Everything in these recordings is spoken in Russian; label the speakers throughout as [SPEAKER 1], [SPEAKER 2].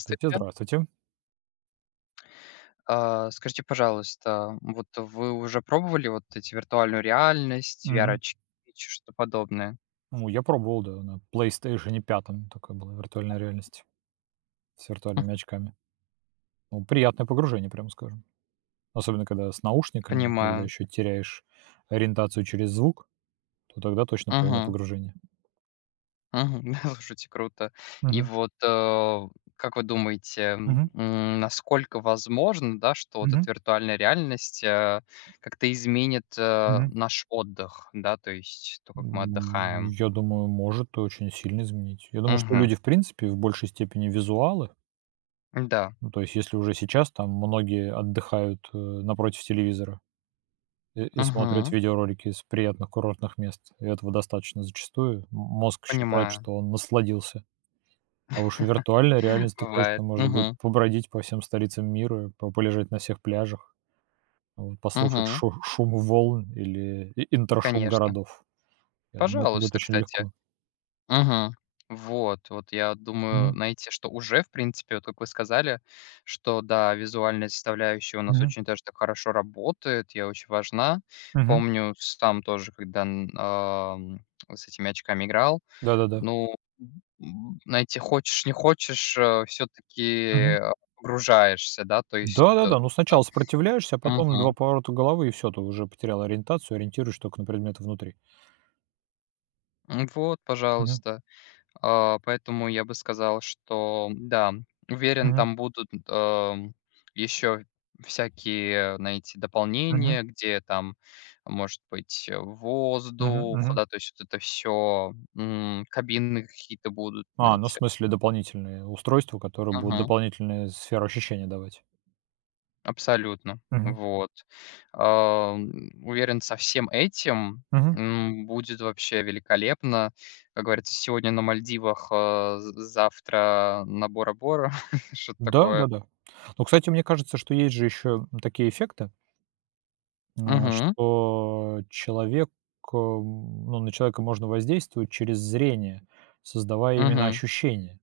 [SPEAKER 1] Здравствуйте, здравствуйте.
[SPEAKER 2] А, скажите, пожалуйста, вот вы уже пробовали вот эти виртуальную реальность,
[SPEAKER 1] Мгм.
[SPEAKER 2] VR-очки, что-то подобное?
[SPEAKER 1] Ну, я пробовал, да, на PlayStation 5 такая была виртуальная реальность с виртуальными очками. Ну, приятное погружение, прямо скажем. Особенно, когда с наушниками, когда
[SPEAKER 2] Понимаю.
[SPEAKER 1] еще теряешь ориентацию через звук, то тогда точно полное
[SPEAKER 2] Мгм.
[SPEAKER 1] погружение.
[SPEAKER 2] Мгм. Слушайте, круто. И
[SPEAKER 1] Мгм.
[SPEAKER 2] вот, как вы думаете,
[SPEAKER 1] Мгм.
[SPEAKER 2] насколько возможно, да, что вот
[SPEAKER 1] Мгм.
[SPEAKER 2] эта виртуальная реальность, как-то изменит,
[SPEAKER 1] Мгм.
[SPEAKER 2] наш отдых, да, то есть то, как мы
[SPEAKER 1] М,
[SPEAKER 2] отдыхаем?
[SPEAKER 1] Я думаю, может очень сильно изменить. Я думаю, что
[SPEAKER 2] Мгм.
[SPEAKER 1] люди, в принципе, в большей степени визуалы.
[SPEAKER 2] Да.
[SPEAKER 1] Ну, то есть, если уже сейчас там многие отдыхают напротив телевизора. И смотрит
[SPEAKER 2] Мгм.
[SPEAKER 1] видеоролики из приятных курортных мест. И этого достаточно зачастую. Мозг считает,
[SPEAKER 2] Понимаю.
[SPEAKER 1] что он насладился. А уж в виртуальной реальности так
[SPEAKER 2] Бывает.
[SPEAKER 1] точно можно будет
[SPEAKER 2] Мгм.
[SPEAKER 1] побродить по всем столицам мира, по полежать на всех пляжах, вот, послушать
[SPEAKER 2] Мгм.
[SPEAKER 1] шу шум волн или интершум
[SPEAKER 2] Конечно.
[SPEAKER 1] городов. Я думаю, это будет
[SPEAKER 2] Пожалуйста,
[SPEAKER 1] очень
[SPEAKER 2] кстати.
[SPEAKER 1] легко.
[SPEAKER 2] Мгм. Вот я думаю
[SPEAKER 1] Мгм,
[SPEAKER 2] найти, что уже, в принципе, вот как вы сказали, что да, визуальная составляющая у нас
[SPEAKER 1] мгм,
[SPEAKER 2] очень даже так хорошо работает и очень важна.
[SPEAKER 1] мгм.
[SPEAKER 2] Помню сам тоже, когда, с этими очками играл,
[SPEAKER 1] Да-да-да.
[SPEAKER 2] ну, знаете, хочешь не хочешь, все таки
[SPEAKER 1] Мгм.
[SPEAKER 2] погружаешься, да, то есть, т
[SPEAKER 1] Да-да-да, ну сначала сопротивляешься, а потом 2
[SPEAKER 2] Мгм.
[SPEAKER 1] поворота головы, и все, ты уже потерял ориентацию, ориентируешь только на предметы внутри.
[SPEAKER 2] Вот,
[SPEAKER 1] Мгм,
[SPEAKER 2] пожалуйста. А, поэтому я бы сказал, что да, уверен,
[SPEAKER 1] мгм,
[SPEAKER 2] там будут, еще всякие, знаете,
[SPEAKER 1] мгм,
[SPEAKER 2] дополнения, где там, может быть,
[SPEAKER 1] мгм,
[SPEAKER 2] воздух,
[SPEAKER 1] мгм.
[SPEAKER 2] да, то есть вот это все кабины какие-то будут,
[SPEAKER 1] А, ну, в
[SPEAKER 2] знаете.
[SPEAKER 1] смысле, дополнительные устройства, которые будут
[SPEAKER 2] Мгм.
[SPEAKER 1] дополнительные сферу ощущения давать.
[SPEAKER 2] Абсолютно.
[SPEAKER 1] Мгм.
[SPEAKER 2] Вот. Ам, уверен, со всем этим,
[SPEAKER 1] Мгм.
[SPEAKER 2] будет вообще великолепно. Как говорится, сегодня на Мальдивах, а з завтра на Бора-Бора, что-то такое.
[SPEAKER 1] Да-да-да. Но, кстати, мне кажется, что есть же еще такие эффекты,
[SPEAKER 2] Мгм,
[SPEAKER 1] что человек, ну, на человека можно воздействовать через зрение, создавая именно
[SPEAKER 2] мгм,
[SPEAKER 1] ощущение,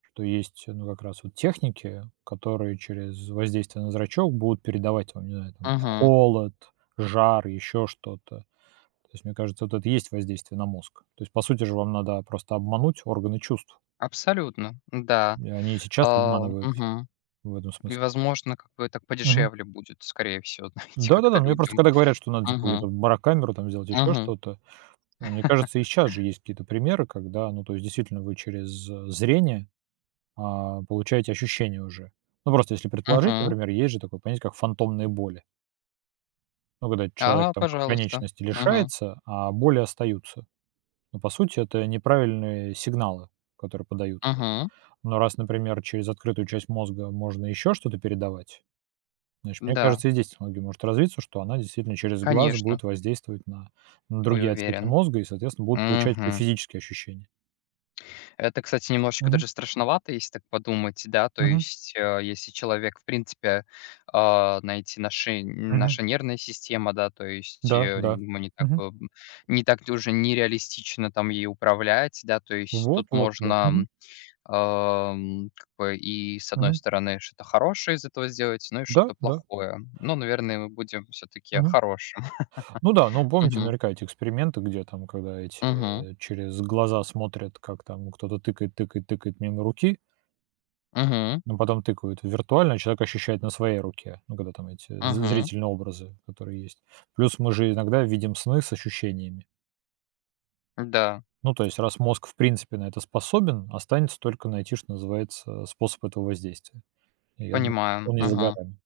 [SPEAKER 1] что есть, ну, как раз вот техники, которые через воздействие на зрачок будут передавать вам, не знаю, там,
[SPEAKER 2] мгм.
[SPEAKER 1] холод, жар, еще что-то. То есть, мне кажется, вот это и есть воздействие на мозг. То есть, по сути же, вам надо просто обмануть органы чувств.
[SPEAKER 2] Абсолютно, да.
[SPEAKER 1] И они и сейчас
[SPEAKER 2] А,
[SPEAKER 1] обманываются
[SPEAKER 2] мгм.
[SPEAKER 1] в этом
[SPEAKER 2] И,
[SPEAKER 1] смысле.
[SPEAKER 2] возможно, как бы так
[SPEAKER 1] Мгм.
[SPEAKER 2] подешевле будет, скорее всего, знаете, как-то
[SPEAKER 1] Да-да-да, ну, я просто
[SPEAKER 2] людям.
[SPEAKER 1] когда говорят, что надо, типа,
[SPEAKER 2] Мгм,
[SPEAKER 1] то барокамеру там сделать, еще
[SPEAKER 2] мгм,
[SPEAKER 1] что-то, ну, мне кажется, и сейчас же есть какие-то примеры, когда, ну, то есть, действительно, вы через, зрение, получаете ощущение уже. Ну, просто если предположить,
[SPEAKER 2] мгм.
[SPEAKER 1] например, есть же такое понятие, как фантомные боли. Ну, когда человек
[SPEAKER 2] А,
[SPEAKER 1] там
[SPEAKER 2] пожалуйста.
[SPEAKER 1] конечности
[SPEAKER 2] Мгм,
[SPEAKER 1] лишается, а боли остаются. Но, по сути, это неправильные сигналы, которые подают.
[SPEAKER 2] мгм.
[SPEAKER 1] Но раз, например, через открытую часть мозга можно еще что-то передавать, значит, мне
[SPEAKER 2] Да,
[SPEAKER 1] кажется, и здесь технология может развиться, что она действительно через глаз
[SPEAKER 2] конечно,
[SPEAKER 1] будет воздействовать на
[SPEAKER 2] ой,
[SPEAKER 1] другие отсеки
[SPEAKER 2] уверен.
[SPEAKER 1] мозга и, соответственно, будут получать еще
[SPEAKER 2] Мгм.
[SPEAKER 1] физические ощущения.
[SPEAKER 2] Это, кстати, немножечко
[SPEAKER 1] Мгм.
[SPEAKER 2] даже страшновато, если так подумать, да. То
[SPEAKER 1] Мгм.
[SPEAKER 2] есть, если человек, в принципе, знаете, наши
[SPEAKER 1] Мгм.
[SPEAKER 2] наша нервная система, да, то есть,
[SPEAKER 1] Да, да.
[SPEAKER 2] мы не так,
[SPEAKER 1] Мгм.
[SPEAKER 2] бы не так уже нереалистично там ей управлять, да. То есть
[SPEAKER 1] Вот,
[SPEAKER 2] тут
[SPEAKER 1] вот, да. Мгм.
[SPEAKER 2] можно, как бы и, с одной
[SPEAKER 1] Мгм.
[SPEAKER 2] стороны, что-то хорошее из этого сделать, ну и
[SPEAKER 1] Да,
[SPEAKER 2] что-то
[SPEAKER 1] да.
[SPEAKER 2] плохое. Ну, наверное, мы будем все-таки
[SPEAKER 1] Мгм.
[SPEAKER 2] хорошим.
[SPEAKER 1] Ну да, ну
[SPEAKER 2] Хорошем.
[SPEAKER 1] помните
[SPEAKER 2] Мгм.
[SPEAKER 1] наверняка эти эксперименты, где там, когда эти
[SPEAKER 2] Мгм.
[SPEAKER 1] через глаза смотрят, как там кто-то тыкает, тыкает, тыкает мимо руки.
[SPEAKER 2] Мгм.
[SPEAKER 1] Но потом тыкают виртуально, человек ощущает на своей руке, ну, когда там эти з
[SPEAKER 2] Мгм.
[SPEAKER 1] зрительные образы, которые есть. Плюс мы же иногда видим сны с ощущениями.
[SPEAKER 2] Да,
[SPEAKER 1] Ну, то есть, раз мозг, в принципе, на это способен, останется только найти, что называется, способ этого воздействия. И я думаю,
[SPEAKER 2] понимаю.
[SPEAKER 1] он не за
[SPEAKER 2] Мгм.
[SPEAKER 1] горами.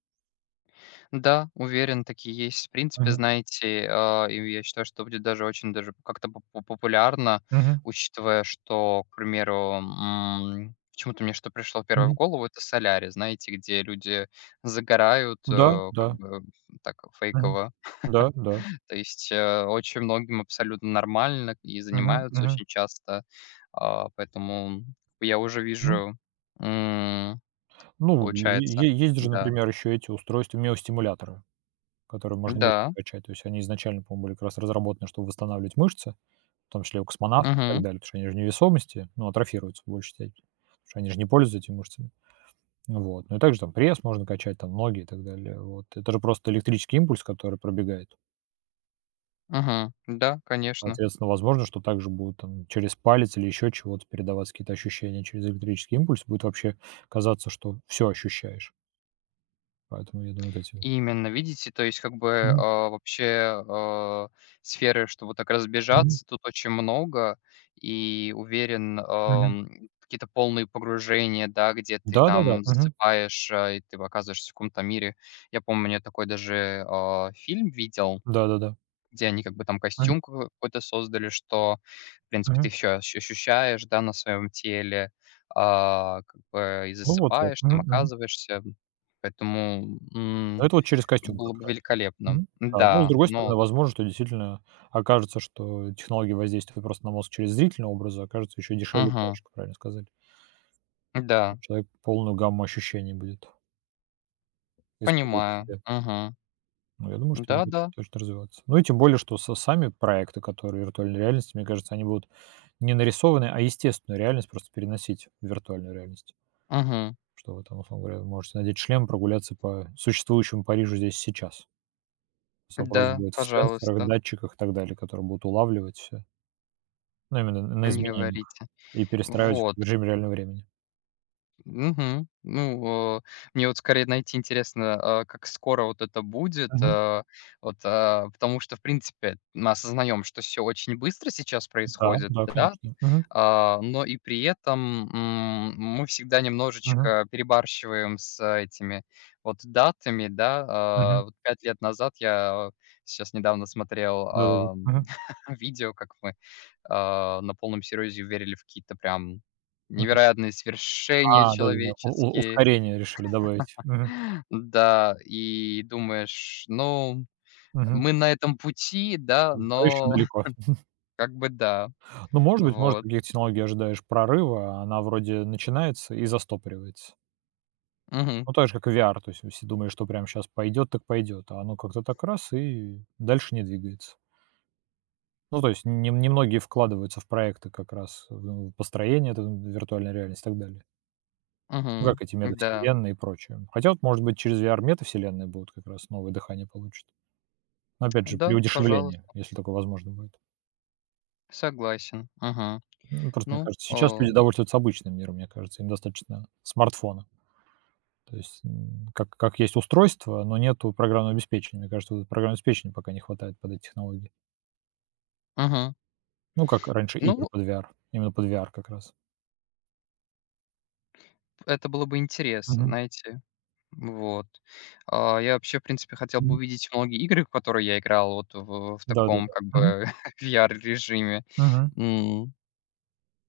[SPEAKER 2] Да, уверен, такие есть. В принципе,
[SPEAKER 1] Мгм.
[SPEAKER 2] знаете, и я считаю, что будет даже очень даже как-то популярно,
[SPEAKER 1] Мгм.
[SPEAKER 2] учитывая, что, к примеру, почему-то мне что пришло первое в
[SPEAKER 1] Мгм.
[SPEAKER 2] голову, это солярий, знаете, где люди загорают,
[SPEAKER 1] Да,
[SPEAKER 2] как
[SPEAKER 1] да.
[SPEAKER 2] бы так
[SPEAKER 1] Мгм.
[SPEAKER 2] фейково.
[SPEAKER 1] Да, да.
[SPEAKER 2] То есть очень многим абсолютно нормально и
[SPEAKER 1] Мгм.
[SPEAKER 2] занимаются
[SPEAKER 1] Мгм.
[SPEAKER 2] очень часто. А, поэтому я уже
[SPEAKER 1] М.
[SPEAKER 2] вижу, м,
[SPEAKER 1] Ну, е
[SPEAKER 2] получается,
[SPEAKER 1] е есть же,
[SPEAKER 2] да,
[SPEAKER 1] например, еще эти устройства, миостимуляторы, которые можно мышцы
[SPEAKER 2] да,
[SPEAKER 1] качать. То есть они изначально, по-моему, были как раз разработаны, чтобы восстанавливать мышцы. В том числе у космонавтов и так
[SPEAKER 2] угу.
[SPEAKER 1] далее, потому что они же невесомости, ну, атрофируются в большей степени, потому что они же не пользуются этими мышцами. Вот. Ну и также там пресс можно качать, там ноги и так далее. Вот. Это же просто электрический импульс, который пробегает.
[SPEAKER 2] Мгм. Да, конечно.
[SPEAKER 1] Соответственно, возможно, что также будут там через палец или еще чего-то передаваться какие-то ощущения через электрический импульс. Будет вообще казаться, что все ощущаешь. Поэтому я думаю, вот эти.
[SPEAKER 2] Именно, видите, то есть как бы,
[SPEAKER 1] Мгм,
[SPEAKER 2] вообще, сферы, чтобы так
[SPEAKER 1] мгм,
[SPEAKER 2] разбежаться, тут очень много. И уверен,
[SPEAKER 1] мгм.
[SPEAKER 2] какие-то полные погружения, да, где ты
[SPEAKER 1] Да-да-да,
[SPEAKER 2] там
[SPEAKER 1] мгм.
[SPEAKER 2] засыпаешь, и ты оказываешься в каком-то мире. Я помню, я такой даже, фильм видел,
[SPEAKER 1] Да-да-да.
[SPEAKER 2] где они как бы там
[SPEAKER 1] Мгм,
[SPEAKER 2] костюм ка какой-то создали, что, в принципе,
[SPEAKER 1] мгм.
[SPEAKER 2] ты все ощ ощущаешь, да, на своем теле, как бы и
[SPEAKER 1] Ну вот вот.
[SPEAKER 2] засыпаешь, там
[SPEAKER 1] Мгм, мгм.
[SPEAKER 2] оказываешься. Поэтому,
[SPEAKER 1] Ну, это вот через костюм как
[SPEAKER 2] было бы
[SPEAKER 1] раз.
[SPEAKER 2] великолепно.
[SPEAKER 1] Мгм. Да, ну, с
[SPEAKER 2] Да,
[SPEAKER 1] другой стороны,
[SPEAKER 2] но.
[SPEAKER 1] возможно, что действительно окажется, что технология воздействия просто на мозг через зрительные образы окажется еще дешевле и
[SPEAKER 2] Мгм.
[SPEAKER 1] проще, как правильно сказали.
[SPEAKER 2] Да,
[SPEAKER 1] Человек полную гамму ощущений будет испытывать на
[SPEAKER 2] понимаю.
[SPEAKER 1] себе.
[SPEAKER 2] Мгм.
[SPEAKER 1] Ну, я думаю, что будет
[SPEAKER 2] Да-да.
[SPEAKER 1] точно развиваться. Ну и тем более, что со сами проекты, которые виртуальной реальности, мне кажется, они будут не нарисованные, а естественную реальность просто переносить в виртуальную реальность.
[SPEAKER 2] Мгм.
[SPEAKER 1] Что вы там, условно говоря, можете надеть шлем, прогуляться по существующему Парижу здесь сейчас. С Вопрос
[SPEAKER 2] Да,
[SPEAKER 1] будет в сенсорах,
[SPEAKER 2] пожалуйста,
[SPEAKER 1] датчиках и так далее, которые будут улавливать все. Ну, именно на
[SPEAKER 2] не
[SPEAKER 1] изменениях
[SPEAKER 2] говорите.
[SPEAKER 1] и перестраивать
[SPEAKER 2] Вот.
[SPEAKER 1] в режим реального времени.
[SPEAKER 2] Мгм. Ну, мне вот скорее найти интересно, как скоро вот это будет.
[SPEAKER 1] Мгм.
[SPEAKER 2] Вот, потому что, в принципе, мы осознаем, что все очень быстро сейчас
[SPEAKER 1] Да,
[SPEAKER 2] происходит,
[SPEAKER 1] да,
[SPEAKER 2] да,
[SPEAKER 1] конечно. Мгм.
[SPEAKER 2] но и при этом мы всегда
[SPEAKER 1] Мгм.
[SPEAKER 2] немножечко перебарщиваем с этими вот датами, да.
[SPEAKER 1] Мгм.
[SPEAKER 2] Вот 5 лет назад я сейчас недавно смотрел
[SPEAKER 1] Да-да-да. Мгм.
[SPEAKER 2] видео, как мы на полном серьезе верили в какие-то прям
[SPEAKER 1] Мгм.
[SPEAKER 2] невероятные свершения
[SPEAKER 1] А, да-да-да. У
[SPEAKER 2] человеческие.
[SPEAKER 1] Ускорение решили добавить. Мгм.
[SPEAKER 2] Да, и думаешь: "Ну,
[SPEAKER 1] Мгм.
[SPEAKER 2] мы на этом пути, да,
[SPEAKER 1] Но еще
[SPEAKER 2] но
[SPEAKER 1] далеко.
[SPEAKER 2] как бы да".
[SPEAKER 1] Ну, может быть, может,
[SPEAKER 2] Вот.
[SPEAKER 1] таких технологий ожидаешь прорыва, а она вроде начинается и застопоривается.
[SPEAKER 2] Мгм,
[SPEAKER 1] Ну, так же, как и VR. То есть, если думаешь, что прямо сейчас пойдет, так пойдет, а оно как-то так раз и дальше не двигается. Ну, то есть не немногие вкладываются в проекты как раз, в ну, построение этой виртуальной реальности и так далее. Ну, как
[SPEAKER 2] мгм.
[SPEAKER 1] эти
[SPEAKER 2] Да,
[SPEAKER 1] метавселенные и прочее. Хотя вот, может быть, через VR метавселенные будут как раз новое дыхание получат. Но опять же, при
[SPEAKER 2] да,
[SPEAKER 1] удешевлении,
[SPEAKER 2] пожалуйста,
[SPEAKER 1] если такое возможно будет.
[SPEAKER 2] согласен. Мгм.
[SPEAKER 1] Ну, просто мне
[SPEAKER 2] Ну,
[SPEAKER 1] кажется, сейчас люди довольствуются обычным миром, мне кажется, им достаточно смартфона. То есть, как есть устройство, но нету программного обеспечения. Мне кажется, вот это программное пока не хватает под эти технологии.
[SPEAKER 2] мгм.
[SPEAKER 1] Ну, как раньше игры
[SPEAKER 2] Ну,
[SPEAKER 1] под VR, именно под VR как раз.
[SPEAKER 2] это было бы интересно,
[SPEAKER 1] Мгм.
[SPEAKER 2] знаете. Вот. А, я вообще, в принципе, хотел бы
[SPEAKER 1] Мгм.
[SPEAKER 2] увидеть многие игры, в которые я играл вот в таком
[SPEAKER 1] Да-да-да.
[SPEAKER 2] как
[SPEAKER 1] Мгм.
[SPEAKER 2] бы VR режиме.
[SPEAKER 1] Мгм.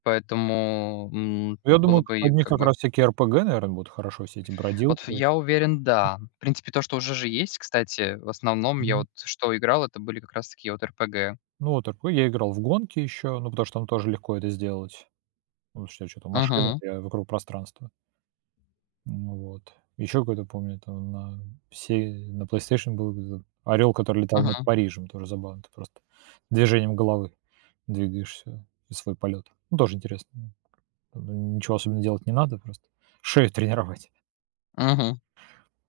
[SPEAKER 2] Поэтому,
[SPEAKER 1] Я
[SPEAKER 2] вот было
[SPEAKER 1] думаю, к
[SPEAKER 2] бы и
[SPEAKER 1] под них
[SPEAKER 2] как
[SPEAKER 1] как
[SPEAKER 2] бы
[SPEAKER 1] раз всякие РПГ, наверное, будут хорошо, все эти
[SPEAKER 2] вот ф
[SPEAKER 1] бродилки.
[SPEAKER 2] я уверен, да. В принципе, то, что уже же есть, кстати, в основном я
[SPEAKER 1] Мгм.
[SPEAKER 2] вот что играл, это были как раз такие вот РПГ.
[SPEAKER 1] Ну, вот такой. Я играл в гонки еще, ну, потому что там тоже легко это сделать. Ну, потому что чё-то машина,
[SPEAKER 2] Мгм,
[SPEAKER 1] я вокруг пространства. Ну вот. Еще какой-то, помню, там на PlayStation был орел, который летал над
[SPEAKER 2] мгм,
[SPEAKER 1] Парижем. Тоже забавно. Ты просто движением головы двигаешься и свой полет. Ну, тоже интересно. Там ничего особенно делать не надо, просто шею тренировать.
[SPEAKER 2] мгм.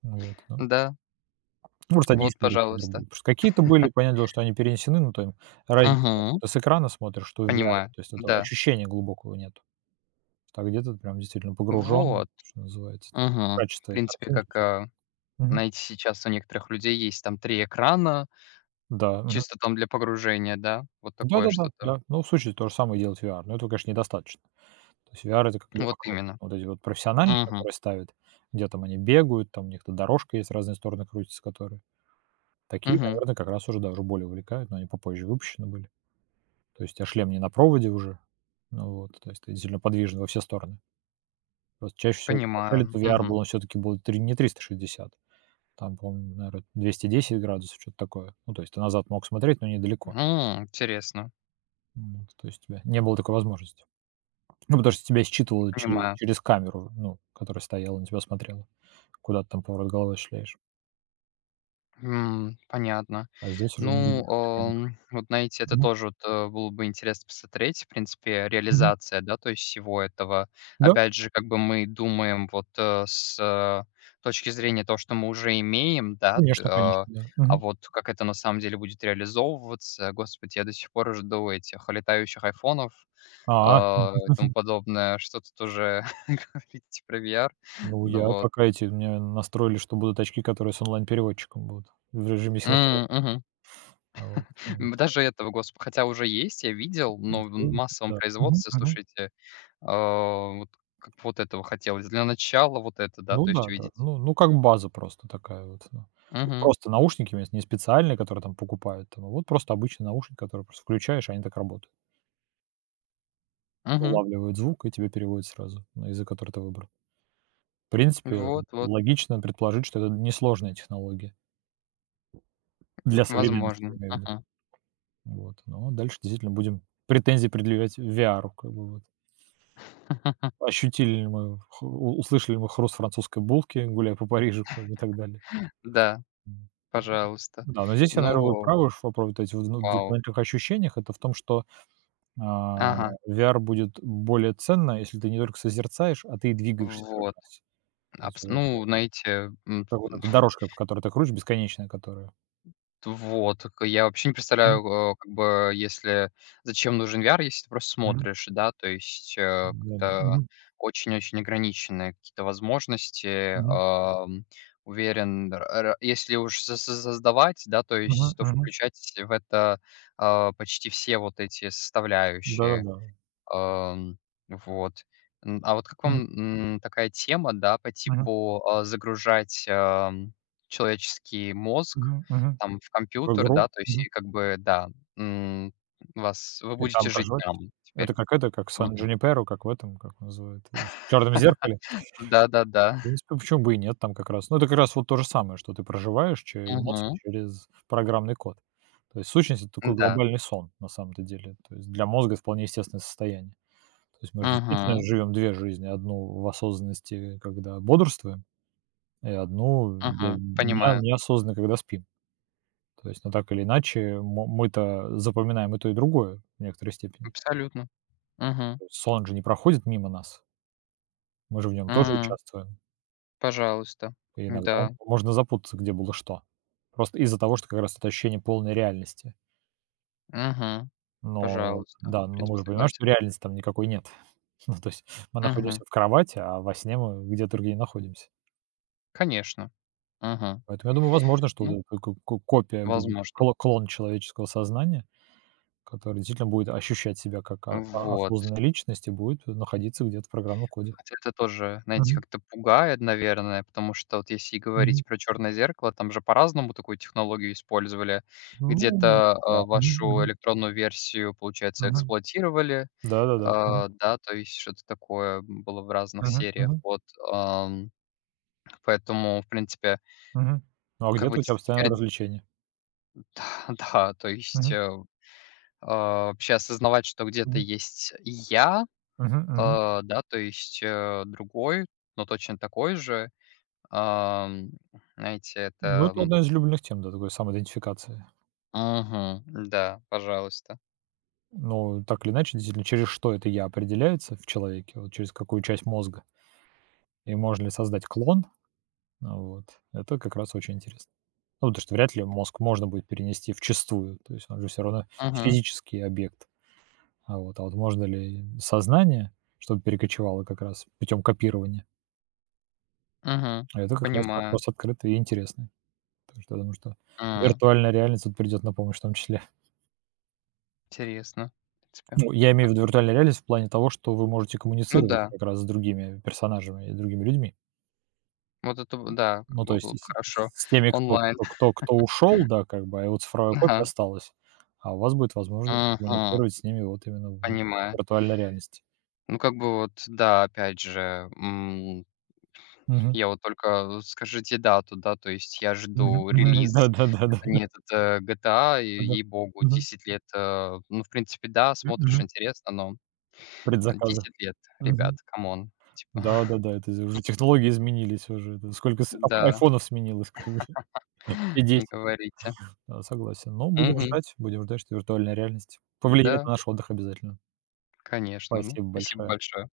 [SPEAKER 1] Ну, вот.
[SPEAKER 2] Да,
[SPEAKER 1] Ну, просто одни из
[SPEAKER 2] вот,
[SPEAKER 1] первых игр были.
[SPEAKER 2] пожалуйста.
[SPEAKER 1] Потому что какие-то были, понятное дело, что они перенесены, но там разница нет, что
[SPEAKER 2] Мгм.
[SPEAKER 1] ты с экрана смотришь, что в VR.
[SPEAKER 2] Понимаю,
[SPEAKER 1] То есть этого
[SPEAKER 2] да.
[SPEAKER 1] ощущения глубокого нету. А где-то ты прям действительно погружен,
[SPEAKER 2] Вот,
[SPEAKER 1] что называется, там,
[SPEAKER 2] мгм. В
[SPEAKER 1] качество и
[SPEAKER 2] принципе,
[SPEAKER 1] картинки,
[SPEAKER 2] как,
[SPEAKER 1] всё. Мгм.
[SPEAKER 2] знаете, сейчас у некоторых людей есть там 3 экрана,
[SPEAKER 1] Да, мгм.
[SPEAKER 2] чисто там для погружения, да, вот такое
[SPEAKER 1] Да-да-да,
[SPEAKER 2] что-то.
[SPEAKER 1] да. Ну, в случае то же самое делает VR, но этого, конечно, недостаточно. То есть VR — это когда
[SPEAKER 2] Вот
[SPEAKER 1] вокруг
[SPEAKER 2] именно.
[SPEAKER 1] вот эти вот профессиональные,
[SPEAKER 2] Мгм,
[SPEAKER 1] которые ставят, где там они бегают, там у них-то дорожка есть, в разные стороны крутятся, которые. Такие,
[SPEAKER 2] мгм.
[SPEAKER 1] наверное, как раз уже даже более увлекают, но они попозже выпущены были. То есть у тя шлем не на проводе уже. Ну вот, то есть ты действительно подвижен во все стороны. Просто чаще всего вначале то
[SPEAKER 2] Понимаю,
[SPEAKER 1] VR был,
[SPEAKER 2] мгм.
[SPEAKER 1] он всё-таки был три не 360 там, по-моему, наверно, 210 градусов, что то такое. Ну, то есть ты назад мог смотреть, но недалеко.
[SPEAKER 2] Интересно.
[SPEAKER 1] Вот, то есть у тебя не было такой возможности. Ну, потому что тебя считывало че
[SPEAKER 2] Понимаю.
[SPEAKER 1] через камеру, ну, которая стояла, на тебя смотрела, куда ты там поворот головы осуществляешь.
[SPEAKER 2] Понятно.
[SPEAKER 1] А здесь уже не
[SPEAKER 2] Ну,
[SPEAKER 1] видишь механику.
[SPEAKER 2] вот знаете, это
[SPEAKER 1] Мгм,
[SPEAKER 2] тоже вот, было бы интересно посмотреть, в принципе,
[SPEAKER 1] мгм.
[SPEAKER 2] реализация, да, то есть всего этого.
[SPEAKER 1] Да,
[SPEAKER 2] Опять же, как бы мы думаем вот, с, точки зрения того, что мы уже имеем, да,
[SPEAKER 1] конечно, да.
[SPEAKER 2] а
[SPEAKER 1] Мгм.
[SPEAKER 2] вот как это на самом деле будет реализовываться. Господи, я до сих пор жду этих летающих "Айфонов",
[SPEAKER 1] А.
[SPEAKER 2] и тому подобное. Что тут уже говорить про VR?
[SPEAKER 1] Ну,
[SPEAKER 2] Ну
[SPEAKER 1] я
[SPEAKER 2] вот.
[SPEAKER 1] пока эти меня настроили, что будут очки, которые с онлайн-переводчиком будут в режиме синхрона.
[SPEAKER 2] М, мгм.
[SPEAKER 1] А вот,
[SPEAKER 2] Даже этого, госп хотя уже есть, я видел, но в
[SPEAKER 1] ну
[SPEAKER 2] массовом
[SPEAKER 1] да. Мгм,
[SPEAKER 2] производстве,
[SPEAKER 1] мгм.
[SPEAKER 2] слушайте, вот как вот этого хотелось. Для начала вот это, да,
[SPEAKER 1] Ну
[SPEAKER 2] то есть
[SPEAKER 1] да, да.
[SPEAKER 2] увидеть.
[SPEAKER 1] Ну ну, как база просто такая вот, ну. То есть
[SPEAKER 2] Угу.
[SPEAKER 1] просто наушники у есть не специальные, которые там покупают там, а ну, вот просто обычные наушники, которые просто включаешь, они так работают.
[SPEAKER 2] Угу.
[SPEAKER 1] Улавливают звук и тебе переводят сразу на язык, который ты выбрал. В принципе,
[SPEAKER 2] Вот,
[SPEAKER 1] логично предположить, что это несложная технология. Для современности, я
[SPEAKER 2] возможно.
[SPEAKER 1] имею в виду.
[SPEAKER 2] Ага.
[SPEAKER 1] Вот. Но дальше действительно будем претензии предъявлять VR, как бы вот. Ощутили ли мы, хр у услышали ли мы хруст французской булки, гуляя по Парижу, как бы и так далее.
[SPEAKER 2] Да,
[SPEAKER 1] М.
[SPEAKER 2] пожалуйста.
[SPEAKER 1] Да, но здесь я, наверное, вы
[SPEAKER 2] Ну,
[SPEAKER 1] правы, что про вот эти вот вну
[SPEAKER 2] вау.
[SPEAKER 1] дополнительных ощущениях. Это в том, что, а,
[SPEAKER 2] Ага,
[SPEAKER 1] VR будет более ценно, если ты не только созерцаешь, а ты и двигаешься как
[SPEAKER 2] вот.
[SPEAKER 1] раз. То есть
[SPEAKER 2] Абс
[SPEAKER 1] вот,
[SPEAKER 2] ну, знаете,
[SPEAKER 1] как вот эта дорожка, по которой ты крутишь, бесконечная которая.
[SPEAKER 2] вот, так я вообще не
[SPEAKER 1] Мгм,
[SPEAKER 2] представляю, как бы, если зачем нужен VR, если ты просто
[SPEAKER 1] мгм.
[SPEAKER 2] смотришь, да, то есть,
[SPEAKER 1] Да-да.
[SPEAKER 2] как-то
[SPEAKER 1] Мгм,
[SPEAKER 2] очень-очень ограниченные какие-то возможности.
[SPEAKER 1] мгм,
[SPEAKER 2] Уверен, р р если уж со со создавать, да, то
[SPEAKER 1] мгм,
[SPEAKER 2] есть, то
[SPEAKER 1] мгм.
[SPEAKER 2] включать в это, почти все вот эти составляющие.
[SPEAKER 1] Да-да-да.
[SPEAKER 2] Ам, вот. А вот как
[SPEAKER 1] Мгм,
[SPEAKER 2] вам, такая тема, да, по
[SPEAKER 1] мгм,
[SPEAKER 2] типу, загружать, человеческий мозг
[SPEAKER 1] мгм, мгм.
[SPEAKER 2] там в
[SPEAKER 1] В
[SPEAKER 2] компьютер,
[SPEAKER 1] игру.
[SPEAKER 2] да, то есть и как бы, да, м, вас вы
[SPEAKER 1] И там
[SPEAKER 2] будете жить
[SPEAKER 1] проживать.
[SPEAKER 2] там теперь.
[SPEAKER 1] Это, как
[SPEAKER 2] Мгм.
[SPEAKER 1] Сан-Джуниперо, как в этом, как он называет, в "Черном зеркале".
[SPEAKER 2] Да-да-да.
[SPEAKER 1] В принципе, почему бы и нет там как раз. Ну, это как раз вот то же самое, что ты проживаешь че эмоции
[SPEAKER 2] Мгм.
[SPEAKER 1] через программный код. То есть в сущности, это такой
[SPEAKER 2] Да.
[SPEAKER 1] глобальный сон на самом-то деле. То есть для мозга вполне естественное состояние. То есть мы же действительно
[SPEAKER 2] Мгм.
[SPEAKER 1] живем 2 жизни: одну в осознанности, когда бодрствуем, и одну бе
[SPEAKER 2] Мгм.
[SPEAKER 1] нео
[SPEAKER 2] Понимаю.
[SPEAKER 1] неосознанно, когда спим. То есть, ну, так или иначе, мо мы-то запоминаем и то, и другое в некоторой степени.
[SPEAKER 2] Абсолютно. Мгм.
[SPEAKER 1] Сон же не проходит мимо нас. Мы же в нем тоже
[SPEAKER 2] М.
[SPEAKER 1] участвуем,
[SPEAKER 2] Пожалуйста.
[SPEAKER 1] и иногда
[SPEAKER 2] Да.
[SPEAKER 1] можно запутаться, где было что. Просто из-за того, что как раз это ощущение полной реальности.
[SPEAKER 2] Мгм.
[SPEAKER 1] Но
[SPEAKER 2] Пожалуйста.
[SPEAKER 1] да,
[SPEAKER 2] В
[SPEAKER 1] но мы
[SPEAKER 2] принципе,
[SPEAKER 1] же понимаем, что
[SPEAKER 2] согласен.
[SPEAKER 1] реальности там никакой нет. Ну, то есть мы
[SPEAKER 2] Мгм.
[SPEAKER 1] находимся в кровати, а во сне мы где-то другие находимся.
[SPEAKER 2] Конечно. Мгм.
[SPEAKER 1] Поэтому я думаю, возможно, что вот
[SPEAKER 2] Ну,
[SPEAKER 1] эта ко ко копия будет,
[SPEAKER 2] возможно.
[SPEAKER 1] клон человеческого сознания, который действительно будет ощущать себя как о о
[SPEAKER 2] Вот.
[SPEAKER 1] осознанная личность и будет находиться где-то в программном коде.
[SPEAKER 2] Хотя это тоже, знаете,
[SPEAKER 1] Мгм,
[SPEAKER 2] как-то пугает, наверное, потому что вот если
[SPEAKER 1] мгм.
[SPEAKER 2] говорить про "Черное зеркало", там же по-разному такую технологию использовали.
[SPEAKER 1] Ну
[SPEAKER 2] Где-то,
[SPEAKER 1] да. Мгм,
[SPEAKER 2] вашу
[SPEAKER 1] мгм,
[SPEAKER 2] электронную версию, получается,
[SPEAKER 1] мгм.
[SPEAKER 2] эксплуатировали,
[SPEAKER 1] Да-да-да. Мгм,
[SPEAKER 2] да, то есть что-то такое было в разных
[SPEAKER 1] мгм,
[SPEAKER 2] сериях.
[SPEAKER 1] мгм.
[SPEAKER 2] Вот, ам, поэтому, в принципе,
[SPEAKER 1] Мгм. Ну, а
[SPEAKER 2] как
[SPEAKER 1] где-то
[SPEAKER 2] бы
[SPEAKER 1] у тебя постоянное
[SPEAKER 2] теперь
[SPEAKER 1] развлечение.
[SPEAKER 2] да, то есть,
[SPEAKER 1] Мгм.
[SPEAKER 2] вообще осознавать, что где-то
[SPEAKER 1] Мгм.
[SPEAKER 2] есть я.
[SPEAKER 1] Мгм. Мгм.
[SPEAKER 2] А, да, то есть, другой, но точно такой же. Ам, знаете,
[SPEAKER 1] Ну,
[SPEAKER 2] это,
[SPEAKER 1] это
[SPEAKER 2] м.
[SPEAKER 1] одна из любимых тем, да, такой самоидентификации.
[SPEAKER 2] Мгм. Да, пожалуйста.
[SPEAKER 1] Ну, так или иначе, действительно, через что это "я" определяется в человеке, вот через какую часть мозга, и можно ли создать клон, вот, это как раз очень интересно. Ну, потому что вряд ли мозг можно будет перенести в чистую, то есть он же все равно
[SPEAKER 2] Мгм,
[SPEAKER 1] физический объект. А вот можно ли сознание, чтобы перекочевало как раз путем копирования,
[SPEAKER 2] мгм.
[SPEAKER 1] а это как раз
[SPEAKER 2] Понимаю.
[SPEAKER 1] вопрос открытый и интересный. Так что я думаю, что
[SPEAKER 2] М.
[SPEAKER 1] виртуальная реальность тут придет на помощь в том числе.
[SPEAKER 2] Интересно, в принципе.
[SPEAKER 1] Ну, я имею в виду виртуальную реальность в плане того, что вы можете
[SPEAKER 2] Ну
[SPEAKER 1] коммуницировать
[SPEAKER 2] да,
[SPEAKER 1] как раз с другими персонажами и другими людьми.
[SPEAKER 2] вот это б да, как
[SPEAKER 1] Ну, то
[SPEAKER 2] бы было
[SPEAKER 1] есть и
[SPEAKER 2] бы
[SPEAKER 1] с
[SPEAKER 2] хорошо
[SPEAKER 1] с теми, кто
[SPEAKER 2] онлайн.
[SPEAKER 1] кто кто кто ушёл, да, как бы, а его цифровая копия осталась, а у вас будет возможность
[SPEAKER 2] Ага. Мгм.
[SPEAKER 1] коммуницировать с ними вот именно в
[SPEAKER 2] Понимаю.
[SPEAKER 1] виртуальной реальности.
[SPEAKER 2] Ну, как бы вот, да, опять же,
[SPEAKER 1] Мгм.
[SPEAKER 2] Я вот только скажите дату, да, то есть я
[SPEAKER 1] Мгм.
[SPEAKER 2] жду
[SPEAKER 1] Мгм.
[SPEAKER 2] релиз.
[SPEAKER 1] Да-да-да-да.
[SPEAKER 2] Это не этот, GTA, и
[SPEAKER 1] Да.
[SPEAKER 2] ей-богу,
[SPEAKER 1] Мгм.
[SPEAKER 2] 10 лет. Ну, в принципе, да, смотришь,
[SPEAKER 1] Мгм.
[SPEAKER 2] интересно, но
[SPEAKER 1] Предзаказы.
[SPEAKER 2] 10 лет, ребят,
[SPEAKER 1] Мгм.
[SPEAKER 2] камон. Типа,
[SPEAKER 1] Да-да-да, это уже технологии изменились уже. Это сколько с а
[SPEAKER 2] да,
[SPEAKER 1] айфонов сменилось, как бы. Все
[SPEAKER 2] не
[SPEAKER 1] 10.
[SPEAKER 2] говорите.
[SPEAKER 1] Да, согласен. Но
[SPEAKER 2] Мгм.
[SPEAKER 1] будем ждать, что виртуальная реальность повлияет
[SPEAKER 2] Да,
[SPEAKER 1] на наш отдых обязательно.
[SPEAKER 2] конечно. Ну,
[SPEAKER 1] Спасибо
[SPEAKER 2] спасибо
[SPEAKER 1] большое.
[SPEAKER 2] большое.